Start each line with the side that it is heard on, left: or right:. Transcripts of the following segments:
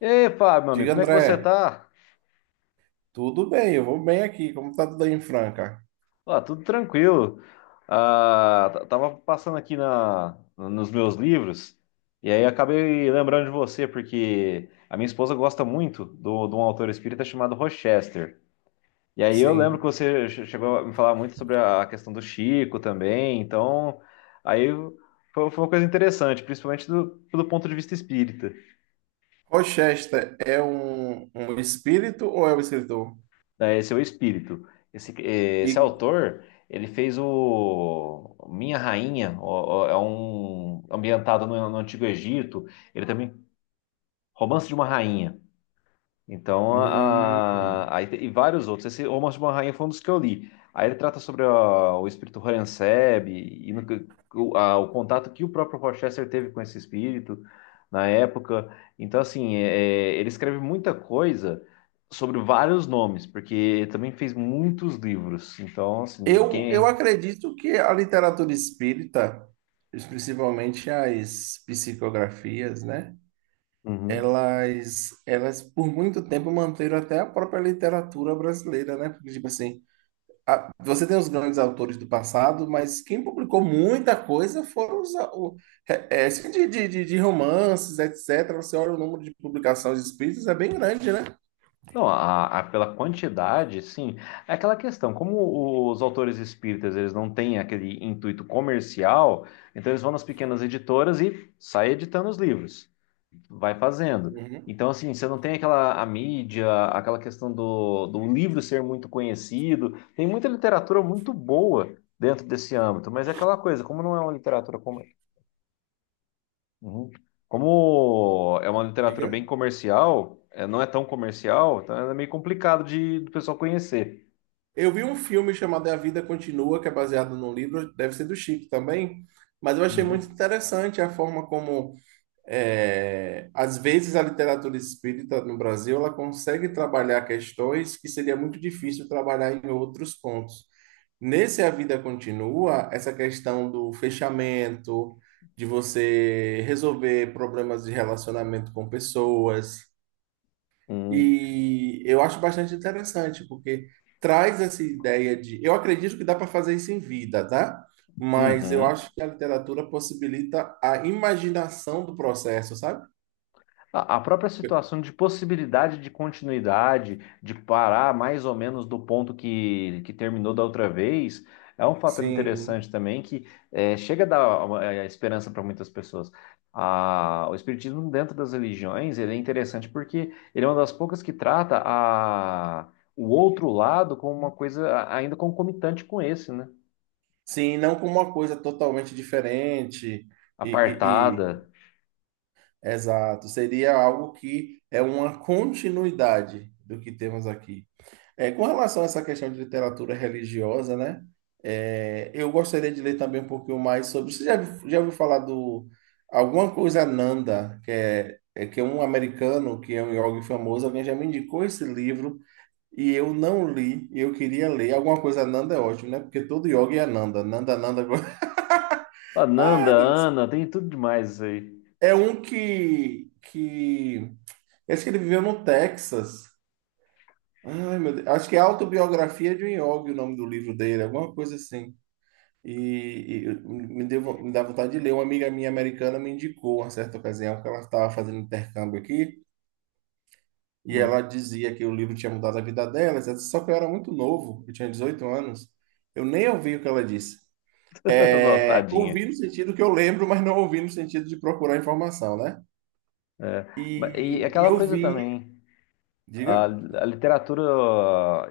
left: E aí, Fábio, meu amigo,
right: Diga,
left: como é que
right: André,
left: você tá?
right: tudo bem? Eu vou bem aqui. Como tá tudo aí em Franca?
left: Ó, tudo tranquilo. Tava passando aqui nos meus livros e aí acabei lembrando de você, porque a minha esposa gosta muito de um autor espírita chamado Rochester. E aí eu lembro que
right: Sim.
left: você chegou a me falar muito sobre a questão do Chico também, então aí foi uma coisa interessante, principalmente pelo ponto de vista espírita.
right: Rochester é um espírito ou é um escritor?
left: Né, esse é o espírito. Esse, eh,
right: E,
left: esse autor, ele fez o Minha Rainha, é um ambientado no Antigo Egito. Ele também, Romance de uma Rainha. Então,
right: hum,
left: aí e vários outros. Esse Almas de uma Rainha foi um dos que eu li. Aí ele trata sobre o espírito Horenseb e no que- o, a- o contato que o próprio Rochester teve com esse espírito na época. Então, assim, ele escreve muita coisa sobre vários nomes, porque ele também fez muitos livros. Então, assim,
right: eu
left: quem.
right: acredito que a literatura espírita, principalmente as psicografias, né?
left: Uhum.
right: Elas por muito tempo manteram até a própria literatura brasileira, né? Porque, tipo assim, você tem os grandes autores do passado, mas quem publicou muita coisa foram os, assim, de romances, etc., Você olha o número de publicações espíritas, é bem grande, né?
left: Não, pela quantidade, sim. É aquela questão, como os autores espíritas eles não têm aquele intuito comercial, então eles vão nas pequenas editoras e sai editando os livros, vai fazendo.
right: Uhum.
left: Então, assim, você não tem aquela a mídia, aquela questão do livro ser muito conhecido. Tem muita literatura muito boa dentro desse âmbito, mas é aquela coisa, como não é uma literatura. Uhum. Como é uma literatura
right: Diga.
left: bem comercial, é, não é tão comercial, então é meio complicado de do pessoal conhecer.
right: Eu vi um filme chamado A Vida Continua, que é baseado num livro, deve ser do Chico também, mas eu achei muito
left: Uhum.
right: interessante a forma como, às vezes, a literatura espírita no Brasil, ela consegue trabalhar questões que seria muito difícil trabalhar em outros pontos. Nesse A Vida Continua, essa questão do fechamento, de você resolver problemas de relacionamento com pessoas.
left: Uhum.
right: E eu acho bastante interessante, porque traz essa ideia de. Eu acredito que dá para fazer isso em vida, tá? Mas eu
left: Uhum.
right: acho que a literatura possibilita a imaginação do processo, sabe?
left: A própria situação de possibilidade de continuidade, de parar mais ou menos do ponto que terminou da outra vez, é um fator
right: Sim,
left: interessante também que chega a dar uma, esperança para muitas pessoas. Ah, o Espiritismo dentro das religiões, ele é interessante porque ele é uma das poucas que trata o outro lado como uma coisa ainda concomitante com esse, né?
right: sim, não como uma coisa totalmente diferente. E, e,
left: Apartada,
right: Exato, seria algo que é uma continuidade do que temos aqui. É, com relação a essa questão de literatura religiosa, né? Eu gostaria de ler também um pouquinho mais sobre. Você já ouviu falar do alguma coisa Nanda, que é, que é um americano que é um yogi famoso, alguém já me indicou esse livro e eu não li, e eu queria ler. Alguma coisa Nanda é ótimo, né? Porque todo yogi é Nanda, Nanda, Nanda.
left: Ananda,
right: Ah,
left: Ana, tem tudo demais isso aí.
right: é um que eu acho que ele viveu no Texas. Ai, meu Deus. Acho que é Autobiografia de um Yogi, o nome do livro dele, alguma coisa assim. E me dá vontade de ler. Uma amiga minha americana me indicou, uma certa ocasião, que ela estava fazendo intercâmbio aqui, e ela dizia que o livro tinha mudado a vida dela, etc., só que eu era muito novo, eu tinha 18 anos. Eu nem ouvi o que ela disse. É,
left: Tadinha.
right: Ouvi no sentido que eu lembro, mas não ouvi no sentido de procurar informação, né?
left: É. E
right: E
left: aquela
right: eu
left: coisa
right: vi.
left: também. A,
right: Diga.
left: a literatura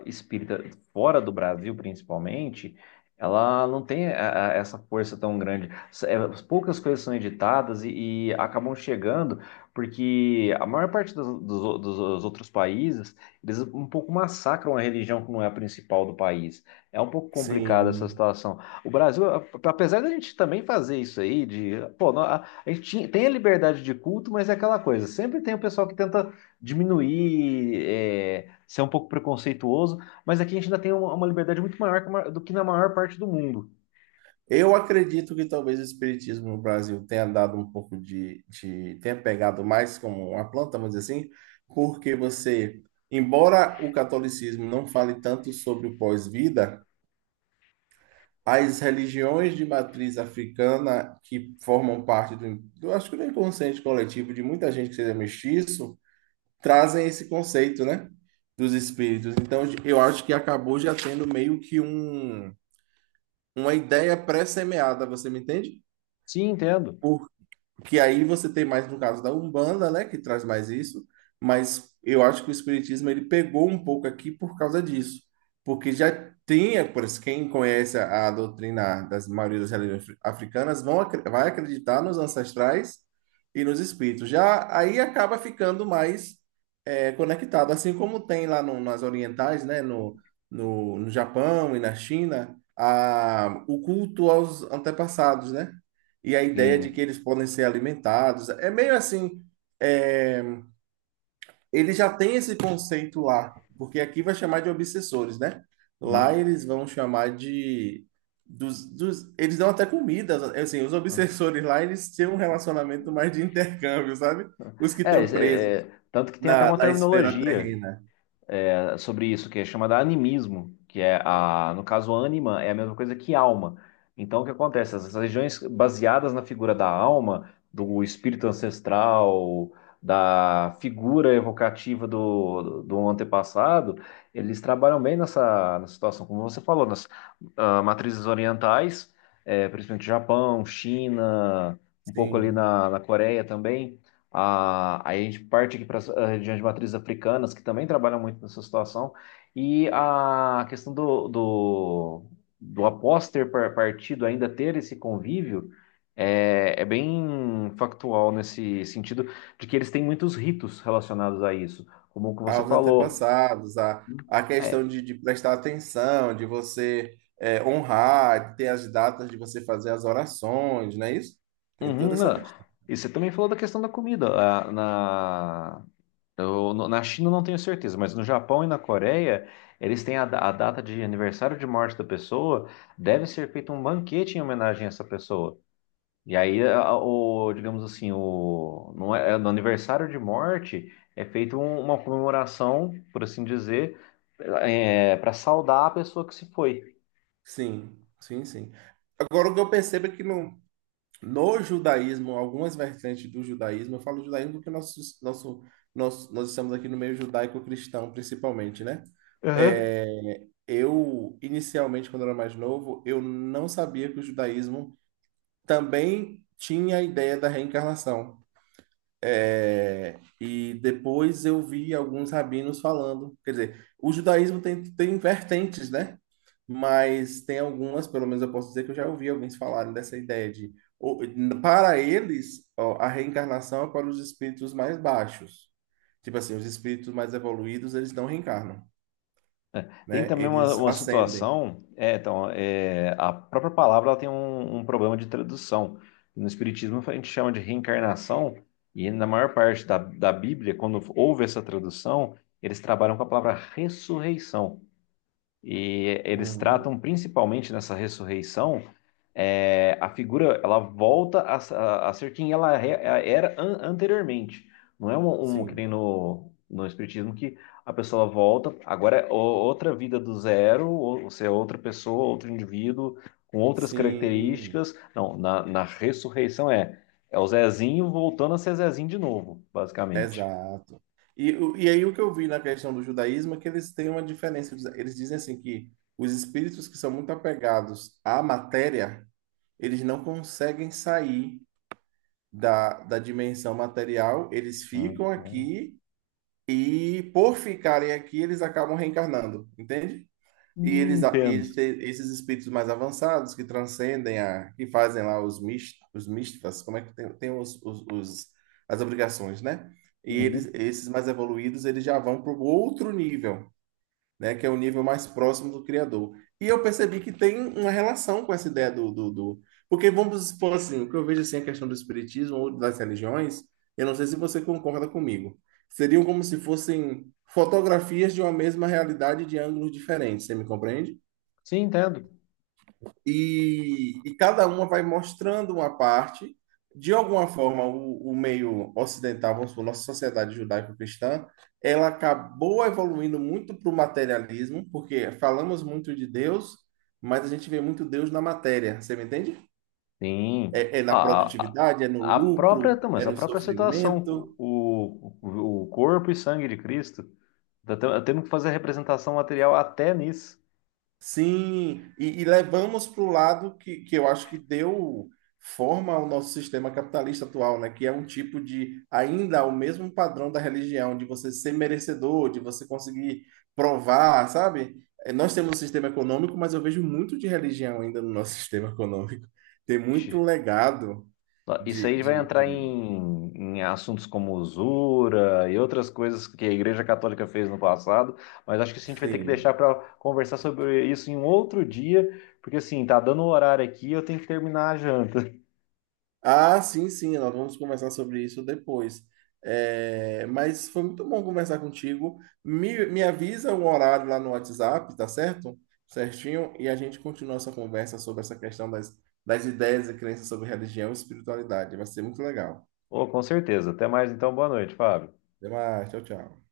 left: espírita, fora do Brasil principalmente, ela não tem essa força tão grande. Poucas coisas são editadas e acabam chegando, porque a maior parte dos outros países, eles um pouco massacram a religião que não é a principal do país. É um pouco complicada essa
right: Sim.
left: situação. O Brasil, apesar da gente também fazer isso aí, pô, tem a liberdade de culto, mas é aquela coisa, sempre tem o pessoal que tenta diminuir, ser um pouco preconceituoso, mas aqui a gente ainda tem uma liberdade muito maior do que na maior parte do mundo.
right: Eu acredito que talvez o espiritismo no Brasil tenha dado um pouco tenha pegado mais como uma planta, vamos dizer assim, porque você, embora o catolicismo não fale tanto sobre o pós-vida, as religiões de matriz africana que formam parte do, eu acho que do inconsciente coletivo de muita gente que seja mestiço, trazem esse conceito, né, dos espíritos. Então, eu acho que acabou já tendo meio que uma ideia pré-semeada, você me entende?
left: Sim, entendo.
right: Que aí você tem mais no caso da Umbanda, né, que traz mais isso, mas eu acho que o espiritismo ele pegou um pouco aqui por causa disso, porque já tinha, por isso, quem conhece a doutrina das maioria das religiões africanas vai acreditar nos ancestrais e nos espíritos. Já aí acaba ficando mais conectado, assim como tem lá nas orientais, né, no Japão e na China, a, o culto aos antepassados, né? E a ideia de que
left: Sim.
right: eles podem ser alimentados. É meio assim, é, ele já tem esse conceito lá, porque aqui vai chamar de obsessores, né? Lá
left: Hum.
right: eles vão chamar de eles dão até comida, assim, os obsessores lá, eles têm um relacionamento mais de intercâmbio, sabe? Os que
left: É,
right: estão
left: é,
right: presos
left: é, tanto que tem até
right: na,
left: uma
right: na esfera
left: terminologia.
right: terrena.
left: É, sobre isso, que é da animismo, que é a, no caso, ânima é a mesma coisa que alma. Então, o que acontece? Essas regiões baseadas na figura da alma, do espírito ancestral, da figura evocativa do antepassado, eles trabalham bem nessa situação, como você falou, nas matrizes orientais, principalmente Japão, China, um pouco ali
right: Sim.
left: na Coreia também. Aí a gente parte aqui para as regiões de matrizes africanas, que também trabalham muito nessa situação, e a questão do após ter partido ainda ter esse convívio é bem factual nesse sentido de que eles têm muitos ritos relacionados a isso, como o que você
right: Aos
left: falou.
right: antepassados, a questão
left: É,
right: de prestar atenção, de você honrar, de ter as datas de você fazer as orações, não é isso? Tem
left: uhum,
right: toda essa
left: não.
right: questão.
left: E você também falou da questão da comida. Na China eu não tenho certeza, mas no Japão e na Coreia, eles têm a data de aniversário de morte da pessoa, deve ser feito um banquete em homenagem a essa pessoa. E aí, digamos assim, não é, no aniversário de morte é feita uma comemoração, por assim dizer, para saudar a pessoa que se foi.
right: Sim, sim, sim. Agora, o que eu percebo é que no judaísmo, algumas vertentes do judaísmo, eu falo judaísmo porque nós estamos aqui no meio judaico-cristão, principalmente, né? É, eu, inicialmente, quando eu era mais novo, eu não sabia que o judaísmo também tinha a ideia da reencarnação. E depois eu vi alguns rabinos falando, quer dizer, o judaísmo tem vertentes, né? Mas tem algumas, pelo menos eu posso dizer que eu já ouvi alguns falarem dessa ideia de, o- para eles, ó, a reencarnação é para os espíritos mais baixos. Tipo assim, os espíritos mais evoluídos, eles não reencarnam,
left: Tem
right: né?
left: também uma,
right: Eles
left: uma
right: acendem.
left: situação, então, a própria palavra ela tem um problema de tradução. No Espiritismo a gente chama de reencarnação, e na maior parte da Bíblia, quando houve essa tradução, eles trabalham com a palavra ressurreição. E eles
right: Uhum.
left: tratam principalmente nessa ressurreição, a figura ela volta a ser quem ela era anteriormente. Não é um que
right: Sim,
left: nem no Espiritismo que a pessoa volta, agora é outra vida do zero, ou você é outra pessoa, outro indivíduo, com outras
right: sim,
left: características. Não, na ressurreição é o Zezinho voltando a ser Zezinho de novo, basicamente.
right: exato. E aí o que eu vi na questão do judaísmo é que eles têm uma diferença. Eles dizem assim que os espíritos que são muito apegados à matéria, eles não conseguem sair da dimensão material, eles ficam
left: Uhum.
right: aqui e, por ficarem aqui, eles acabam reencarnando, entende? E eles,
left: Entendo.
right: eles esses espíritos mais avançados que transcendem que fazem lá os os como é que tem as obrigações, né? E
left: Uhum.
right: eles, esses mais evoluídos, eles já vão para o outro nível, né, que é o nível mais próximo do criador. E eu percebi que tem uma relação com essa ideia porque vamos supor assim, o que eu vejo assim, a questão do espiritismo ou das religiões, eu não sei se você concorda comigo, seriam como se fossem fotografias de uma mesma realidade de ângulos diferentes, você me compreende?
left: Sim, entendo.
right: E, e cada uma vai mostrando uma parte. De alguma forma, o meio ocidental, vamos supor, nossa sociedade judaico-cristã, ela acabou evoluindo muito para o materialismo, porque falamos muito de Deus, mas a gente vê muito Deus na matéria, você me entende?
left: Sim.
right: É na
left: Ah,
right: produtividade, é no
left: a própria,
right: lucro,
left: não, mas
right: é
left: a
right: no
left: própria situação,
right: sofrimento.
left: o corpo e sangue de Cristo, tá temos que fazer a representação material até nisso.
right: Sim, e levamos para o lado que eu acho que deu forma ao nosso sistema capitalista atual, né? Que é um tipo de, ainda o mesmo padrão da religião, de você ser merecedor, de você conseguir provar, sabe? Nós temos um sistema econômico, mas eu vejo muito de religião ainda no nosso sistema econômico. Tem
left: Ixi,
right: muito legado
left: isso
right: de,
left: aí vai
right: de,
left: entrar
right: de...
left: em assuntos como usura e outras coisas que a Igreja Católica fez no passado, mas acho que isso a gente vai ter que
right: Sim.
left: deixar para conversar sobre isso em um outro dia, porque assim, tá dando o horário aqui, e eu tenho que terminar a janta.
right: Ah, sim, sim, nós vamos conversar sobre isso depois. É, mas foi muito bom conversar contigo. Me avisa o horário lá no WhatsApp, tá certo? Certinho, e a gente continua essa conversa sobre essa questão das ideias e crenças sobre religião e espiritualidade. Vai ser muito legal.
left: Oh, com certeza. Até mais então, boa noite, Fábio.
right: Até mais, tchau, tchau.